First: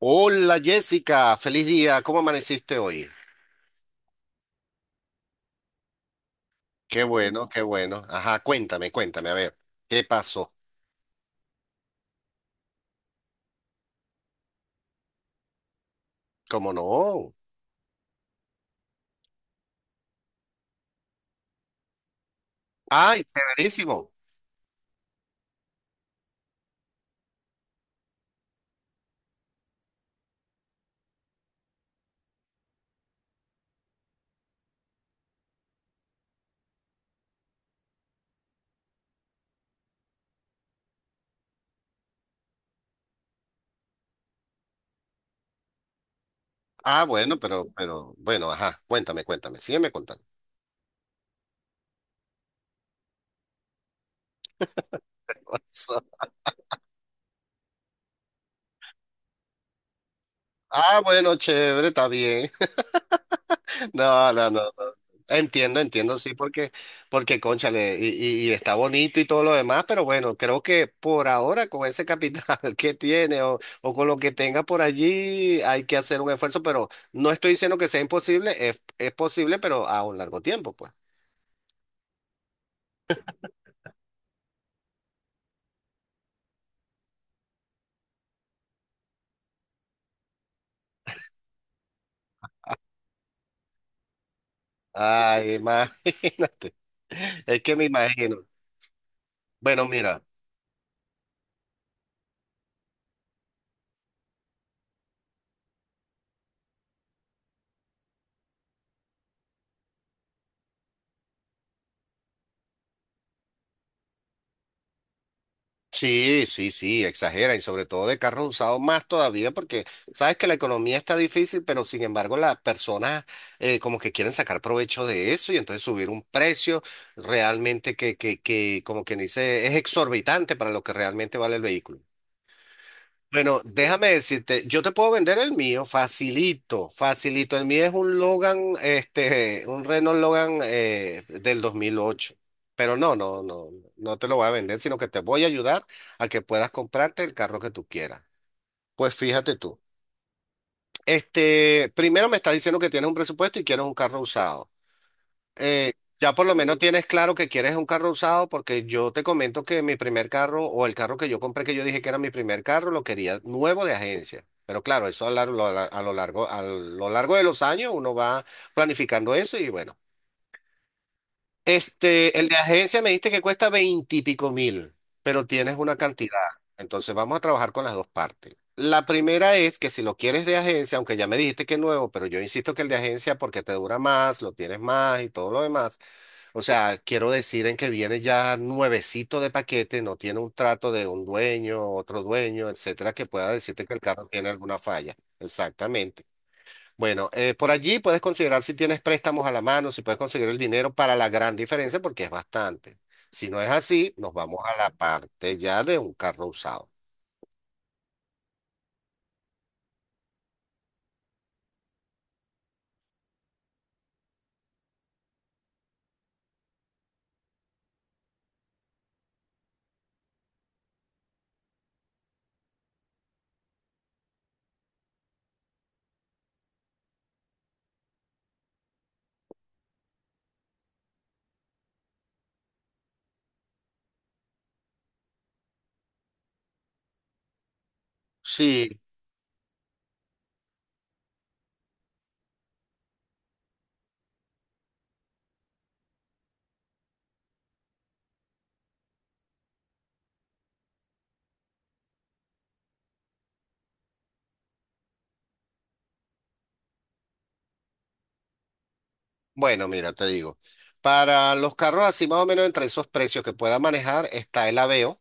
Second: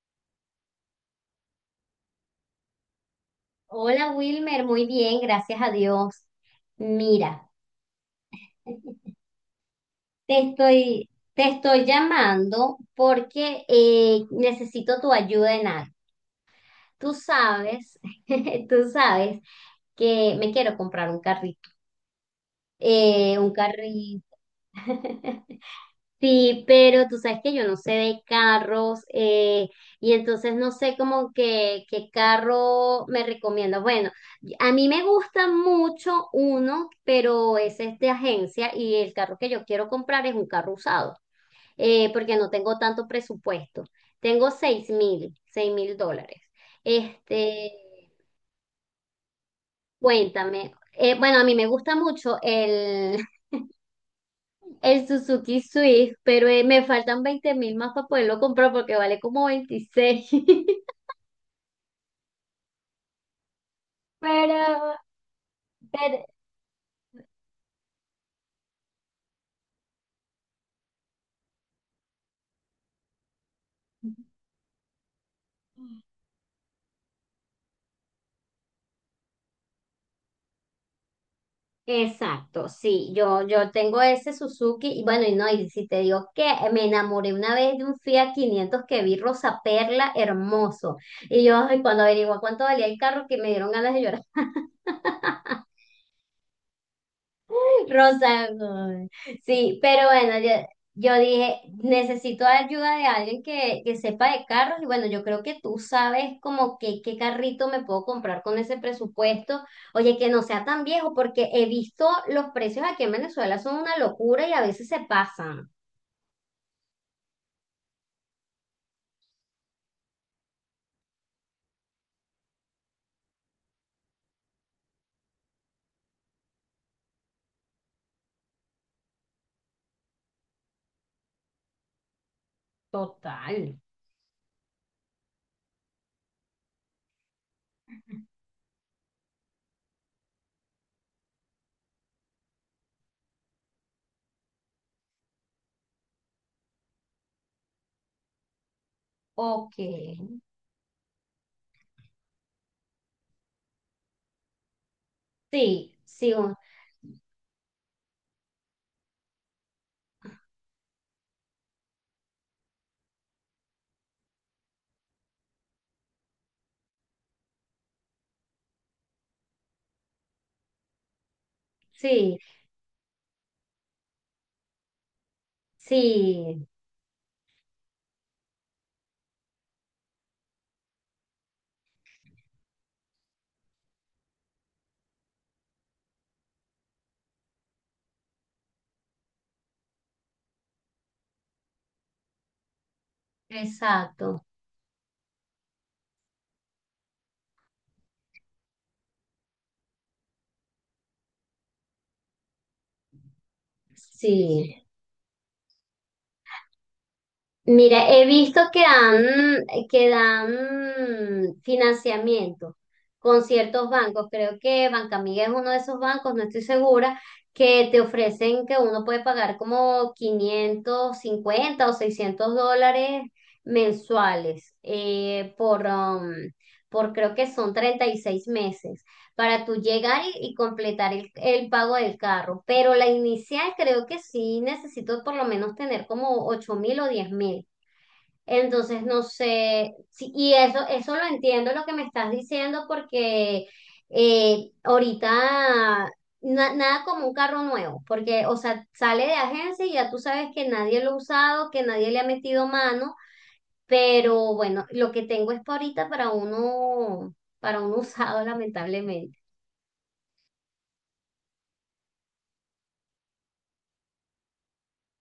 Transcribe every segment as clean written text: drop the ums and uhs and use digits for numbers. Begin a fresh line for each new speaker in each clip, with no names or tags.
Hola Jessica, feliz día, ¿cómo amaneciste hoy?
Hola Wilmer, muy bien, gracias a Dios.
Qué bueno,
Mira,
qué bueno. Ajá, cuéntame, cuéntame, a ver, ¿qué
te
pasó?
estoy, te estoy llamando porque necesito tu ayuda en algo.
¿Cómo
Tú
no?
sabes, tú sabes que me quiero comprar un carrito,
Ay,
eh, un
severísimo.
carrito. Sí, pero tú sabes que yo no sé de carros y entonces no sé como que qué carro me recomiendas. Bueno, a mí me gusta mucho uno, pero ese es de agencia y el carro que yo quiero comprar es un carro usado porque no tengo tanto presupuesto. Tengo seis mil dólares.
Ah, bueno, pero,
Este,
pero, bueno, ajá, cuéntame, cuéntame, sígueme contando.
cuéntame. Bueno, a mí me gusta mucho el Suzuki Swift, pero me faltan 20.000 más para poderlo comprar porque vale como 26.
Ah, bueno, chévere, está bien. No, no,
Pero,
no, no. Entiendo, entiendo,
pero-
sí, porque, porque, cónchale, y está bonito y todo lo demás, pero bueno, creo que por ahora con ese capital que tiene o con lo que tenga por allí hay que hacer un esfuerzo, pero no estoy diciendo que sea imposible, es posible, pero a un largo tiempo, pues.
exacto, sí, yo tengo ese Suzuki y bueno, y no, y si te digo que me enamoré una vez de un Fiat 500 que vi rosa perla hermoso. Y yo, ay, cuando averigué cuánto valía el carro, que me dieron ganas de llorar.
Ay, imagínate, es que me imagino.
Rosa Gold. Sí,
Bueno,
pero
mira.
bueno, yo dije, necesito ayuda de alguien que sepa de carros y bueno, yo creo que tú sabes como que qué carrito me puedo comprar con ese presupuesto. Oye, que no sea tan viejo porque he visto los precios aquí en Venezuela son una locura y a veces se pasan.
Sí, sí, sí, exagera y sobre todo de carros usados más todavía porque sabes que la economía está difícil, pero sin embargo las personas como que quieren sacar provecho de eso y entonces subir un precio realmente que como quien dice es exorbitante para lo que realmente vale el vehículo. Bueno,
Total.
déjame decirte, yo te puedo vender el mío, facilito, facilito. El mío es un Logan, este, un Renault Logan del 2008. Pero no, no, no, no te lo voy a vender, sino que te voy a ayudar a que puedas comprarte el carro que tú quieras. Pues fíjate
Ok.
tú, este, primero me estás diciendo que tienes un presupuesto y quieres un carro usado eh,
Sí, sí,
ya por lo menos tienes claro que quieres un carro usado porque yo te comento que mi primer carro o el carro que yo compré que yo dije que era mi primer carro lo quería nuevo de agencia. Pero claro, eso a lo largo de los años uno va planificando eso y bueno.
sí,
Este, el de agencia me dijiste que cuesta veintipico mil, pero tienes una cantidad.
sí,
Entonces vamos a trabajar con las dos partes. La primera es que si lo quieres de agencia, aunque ya me dijiste que es nuevo, pero yo insisto que el de agencia porque te dura más, lo tienes más y todo lo demás. O sea, quiero decir en que viene ya nuevecito de paquete, no tiene un trato de un dueño, otro dueño, etcétera, que pueda decirte que el carro
exacto.
tiene alguna falla. Exactamente. Bueno, por allí puedes considerar si tienes préstamos a la mano, si puedes conseguir el dinero para la gran diferencia, porque es bastante. Si no es así, nos vamos a
Sí.
la parte ya de un carro usado.
Mira, he visto que dan financiamiento con ciertos bancos. Creo que Bancamiga es uno de esos bancos, no estoy segura, que te ofrecen que uno puede pagar como 550 o $600 mensuales por creo que son 36 meses para tú llegar y completar el pago del carro. Pero la inicial creo que sí necesito por lo menos tener como 8.000 o 10.000.
Sí,
Entonces, no sé, sí, y eso lo entiendo lo que me estás diciendo porque ahorita nada como un carro nuevo, porque, o sea, sale de agencia y ya tú sabes que nadie lo ha usado, que nadie le ha metido mano, pero bueno, lo que tengo es para ahorita para uno usado, lamentablemente.
bueno, mira, te digo, para los carros así más o menos entre esos precios que pueda manejar está el Aveo.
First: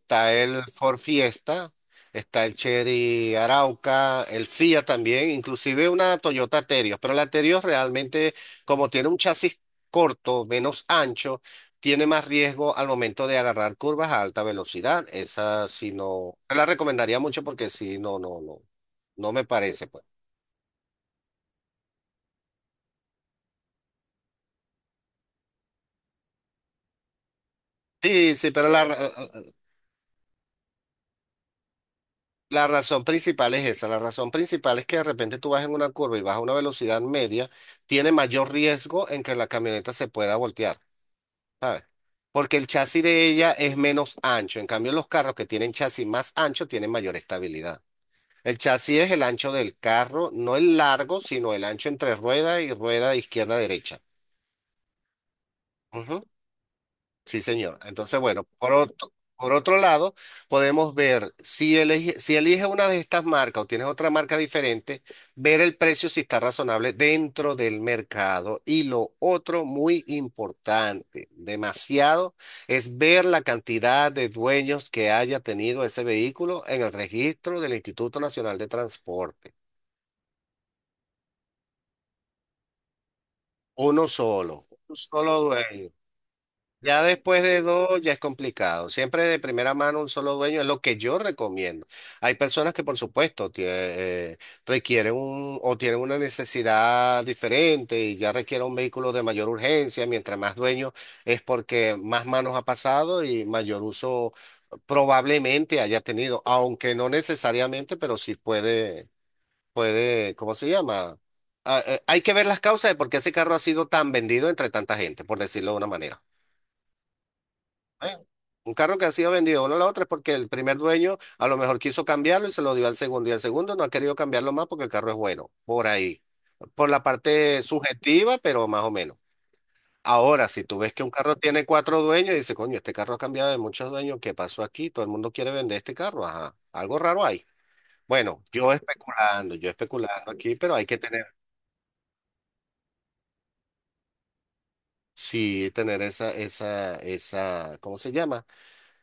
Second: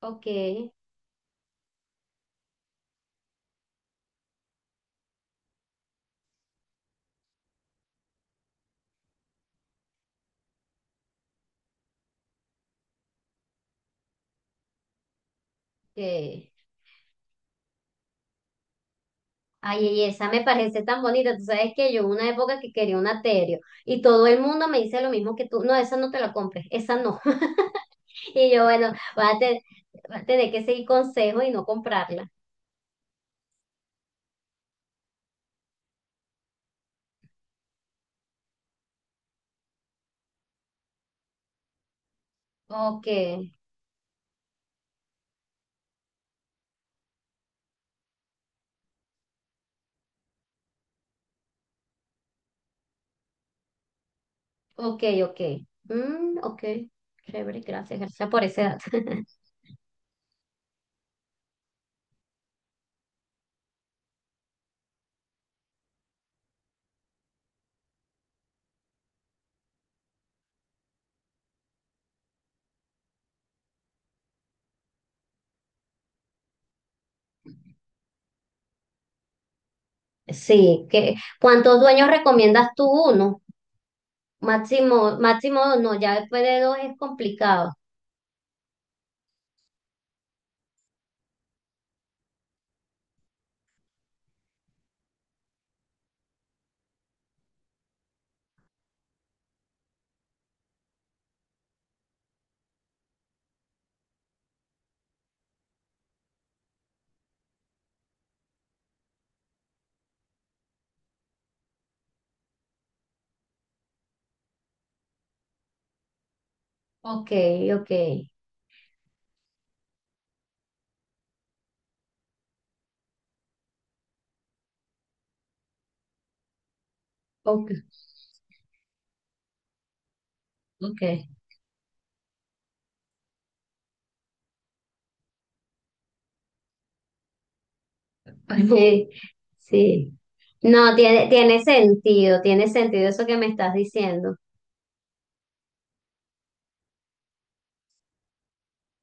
Ok,
el Ford Fiesta, está el Chery Arauca, el Fiat también, inclusive una Toyota Terios, pero la Terios realmente, como tiene un chasis corto, menos ancho, tiene más riesgo al momento de agarrar curvas a alta velocidad. Esa sí no,
ok.
no la recomendaría mucho porque sí, no, no, no, no me
Ay,
parece,
y
pues.
esa me parece tan bonita. Tú sabes que yo hubo una época que quería un aterio y todo el mundo me dice lo mismo que tú. No, esa no te la compres, esa no.
Sí,
Y
sí,
yo,
pero la,
bueno, voy a, te- voy a tener que seguir consejo y no comprarla.
La razón principal es esa, la razón principal es que de repente tú vas en una curva y vas a una velocidad media, tiene mayor riesgo en que la camioneta se pueda voltear, ¿sabes? Porque el chasis
Ok,
de ella es menos ancho, en cambio los carros que tienen chasis más ancho tienen mayor estabilidad. El chasis es el ancho del carro, no el largo, sino el ancho entre rueda y rueda izquierda-derecha.
ok, ok. Mm, ok,
Sí,
chévere,
señor.
gracias,
Entonces,
gracias por
bueno,
ese dato.
por otro lado, podemos ver si elige, si eliges una de estas marcas o tienes otra marca diferente, ver el precio si está razonable dentro del mercado. Y lo otro muy importante, demasiado, es ver la cantidad de dueños que haya tenido ese vehículo en el registro del Instituto Nacional de Transporte.
Sí, que ¿cuántos dueños recomiendas tú? Uno,
Uno solo, un
máximo,
solo
máximo dos,
dueño.
no, ya después de dos es
Ya después de
complicado.
dos ya es complicado. Siempre de primera mano un solo dueño es lo que yo recomiendo. Hay personas que por supuesto requieren un o tienen una necesidad diferente y ya requieren un vehículo de mayor urgencia. Mientras más dueños es porque más manos ha pasado y mayor uso probablemente haya tenido, aunque no necesariamente, pero sí puede, puede, ¿cómo se llama? Ah, hay que ver las causas de por qué ese carro ha sido tan vendido entre tanta gente, por decirlo de una manera.
Ok, ok,
¿Eh? Un carro que ha sido vendido uno a la otra es porque el primer dueño a lo mejor quiso cambiarlo y se lo dio al segundo y el segundo no ha querido cambiarlo más porque el carro es bueno, por ahí. Por la parte
ok,
subjetiva, pero más o menos. Ahora, si tú ves
ok.
que un carro tiene cuatro dueños y dices, coño, este carro ha cambiado de muchos dueños, ¿qué pasó aquí? Todo el mundo quiere vender este carro, ajá. Algo raro hay. Bueno,
Sí,
yo
sí.
especulando aquí, pero hay
No,
que tener,
tiene sentido, tiene sentido eso que me estás diciendo.
sí, tener esa, ¿cómo se llama?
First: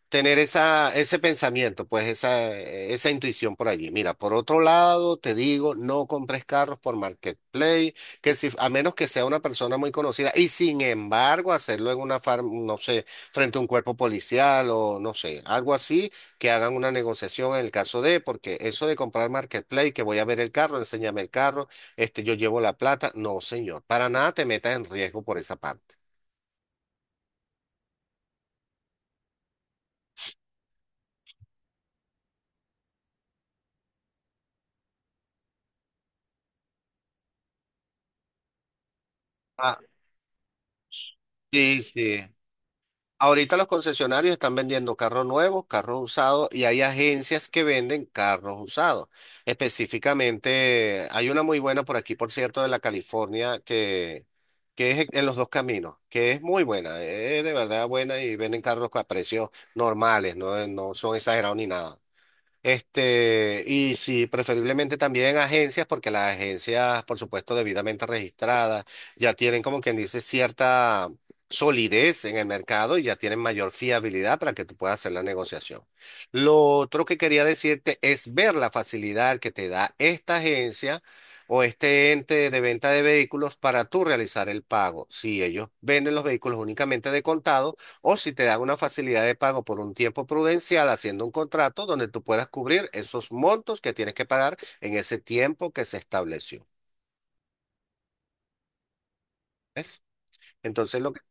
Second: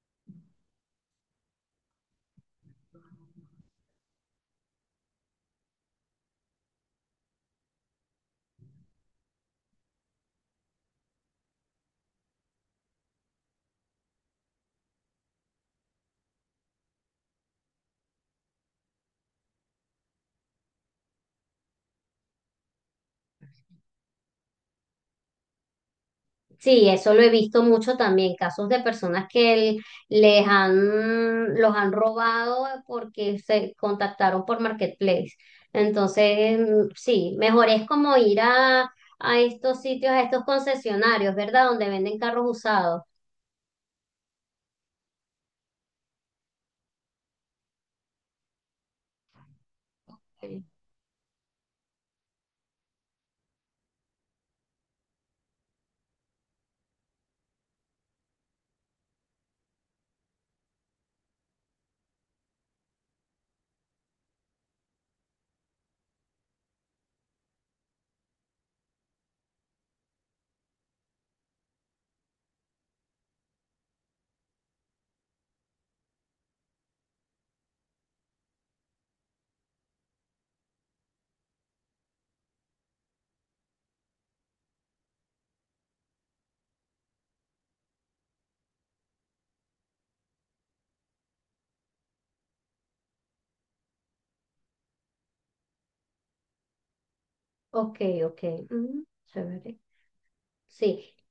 Tener esa, ese pensamiento, pues esa intuición por allí. Mira, por otro lado, te digo, no compres carros por Marketplace, que si, a menos que sea una persona muy conocida, y sin embargo, hacerlo en una farm, no sé, frente a un cuerpo policial o no sé, algo así, que hagan una negociación en el caso de, porque eso de comprar Marketplace, que voy a ver el carro, enséñame el carro, este, yo llevo la plata, no, señor, para nada te metas en riesgo por esa parte.
Sí, eso lo he visto mucho también, casos de personas que les han, los han robado porque se contactaron por Marketplace. Entonces, sí, mejor es como ir a
Ah,
estos sitios, a estos concesionarios, ¿verdad?
sí,
Donde venden
sí.
carros usados.
Ahorita los concesionarios están vendiendo carros nuevos, carros usados y hay agencias que venden carros usados.
Sí.
Específicamente, hay una muy buena por aquí, por cierto, de la California, que es en los dos caminos, que es muy buena, es de verdad buena y venden carros a precios normales, no, no son exagerados ni nada. Este, y sí, preferiblemente también agencias, porque las agencias, por supuesto, debidamente registradas, ya tienen como quien dice cierta solidez en el mercado y ya tienen mayor fiabilidad para que tú puedas hacer la negociación. Lo otro que quería decirte es ver la facilidad que te da esta agencia o este ente de venta de vehículos para tú realizar el pago. Si ellos venden los vehículos únicamente de contado, o si te dan una facilidad de pago por un tiempo prudencial haciendo un contrato donde tú puedas cubrir esos montos que tienes que pagar en ese tiempo que se estableció.
Ok, ok. Mm, chévere.
¿Ves?
Sí.
Entonces, lo que,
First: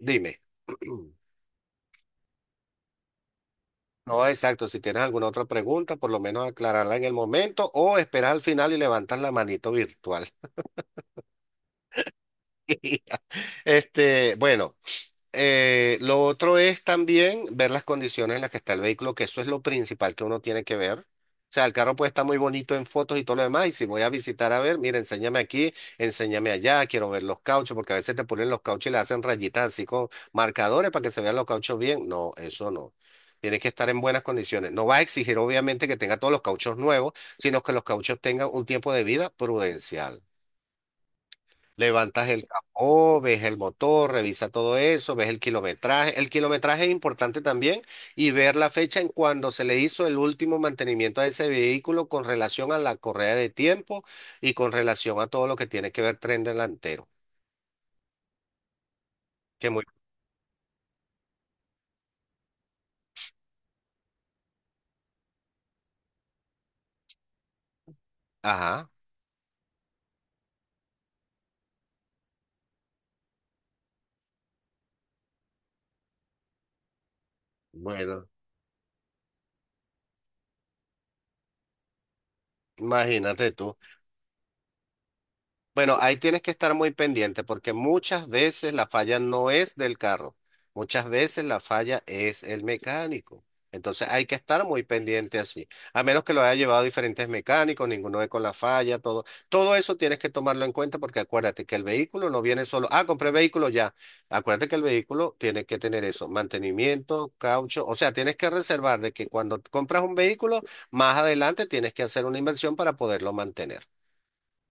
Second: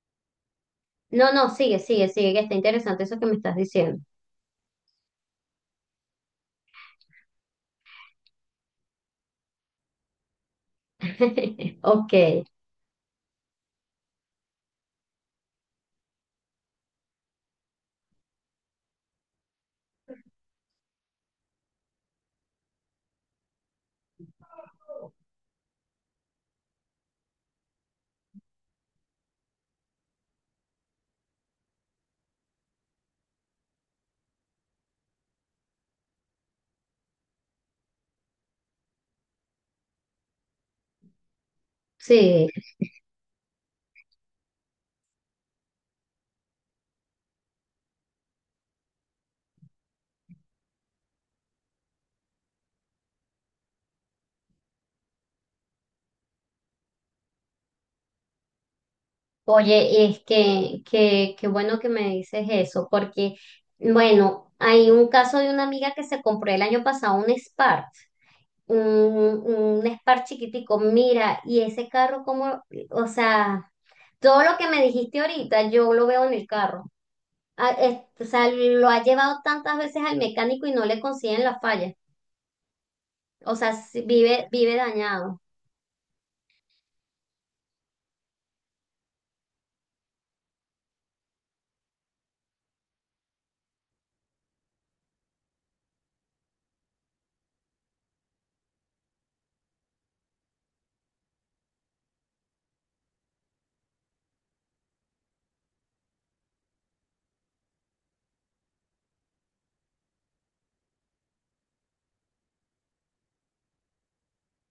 dime.
No, no, sigue, sigue, sigue, que está interesante eso que me estás diciendo.
No, exacto. Si tienes alguna otra pregunta, por lo menos aclararla en el momento o esperar al final y levantas la manito virtual.
Ok,
Este, bueno. Lo otro es también ver las condiciones en las que está el vehículo, que eso es lo principal que uno tiene que ver. O sea, el carro puede estar muy bonito en fotos y todo lo demás, y si voy a visitar a ver, mira, enséñame aquí, enséñame allá, quiero ver los cauchos, porque a veces te ponen los cauchos y le hacen rayitas así con marcadores para que se vean los cauchos bien. No, eso no. Tiene que estar en buenas condiciones. No va a exigir, obviamente, que tenga todos los cauchos nuevos, sino que los cauchos tengan un tiempo de vida prudencial. Levantas el
sí.
capó, ves el motor, revisa todo eso, ves el kilometraje. El kilometraje es importante también y ver la fecha en cuando se le hizo el último mantenimiento a ese vehículo con relación a la correa de tiempo y con relación a todo lo que tiene que ver tren delantero. Que muy...
Oye, y es qué bueno que me dices eso, porque, bueno, hay un caso de una amiga que se compró el año pasado un Spark, un,
Ajá,
un Spark chiquitico. Mira, y ese carro como, o sea, todo lo que me dijiste ahorita, yo lo veo en el carro. Ah, o
bueno,
sea, lo ha llevado tantas veces al mecánico y no le consiguen la falla.
imagínate
O sea,
tú.
sí, vive dañado.
Bueno, ahí tienes que estar muy pendiente porque muchas veces la falla no es del carro, muchas veces la falla es el mecánico. Entonces hay que estar muy pendiente así. A menos que lo haya llevado diferentes mecánicos, ninguno ve con la falla, todo. Todo eso tienes que tomarlo en cuenta porque acuérdate que el vehículo no viene solo. Ah, compré vehículo ya. Acuérdate que el vehículo tiene que tener eso, mantenimiento, caucho. O sea, tienes que reservar de que cuando compras un vehículo, más adelante tienes que hacer una inversión para poderlo mantener.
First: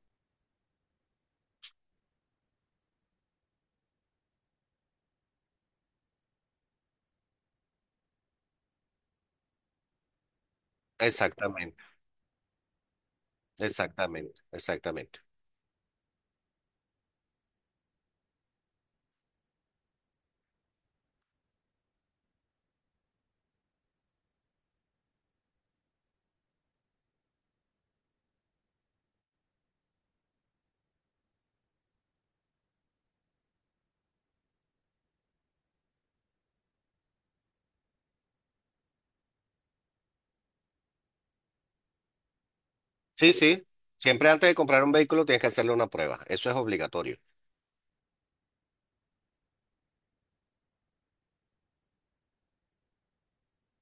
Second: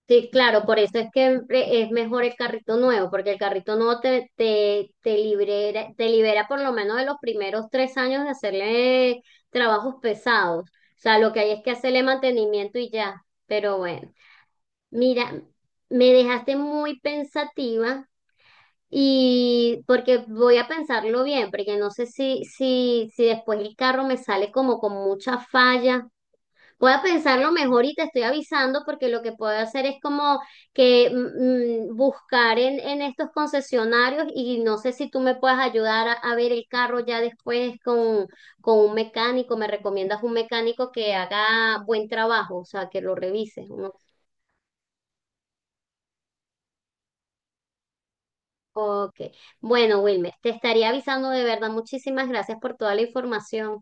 Sí, claro, por eso es que es mejor el carrito nuevo, porque el carrito nuevo te libera por lo menos de los primeros 3 años de hacerle trabajos pesados. O sea, lo que hay es que
Exactamente.
hacerle mantenimiento y ya. Pero bueno,
Exactamente, exactamente.
mira, me dejaste muy pensativa y porque voy a pensarlo bien, porque no sé si después el carro me sale como con mucha falla. Voy a pensarlo mejor y te estoy avisando porque lo que puedo hacer es como que buscar en estos concesionarios y no sé si tú me puedes ayudar a ver el carro ya después con un mecánico. ¿Me recomiendas un mecánico que haga buen trabajo? O sea, que lo
Sí,
revise,
sí.
¿no?
Siempre antes de comprar un vehículo tienes que hacerle una prueba. Eso es obligatorio.
Ok. Bueno, Wilmer, te estaría avisando de verdad. Muchísimas gracias por toda la información.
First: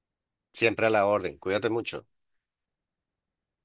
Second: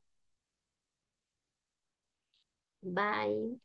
Siempre a la orden. Cuídate mucho.
Bye.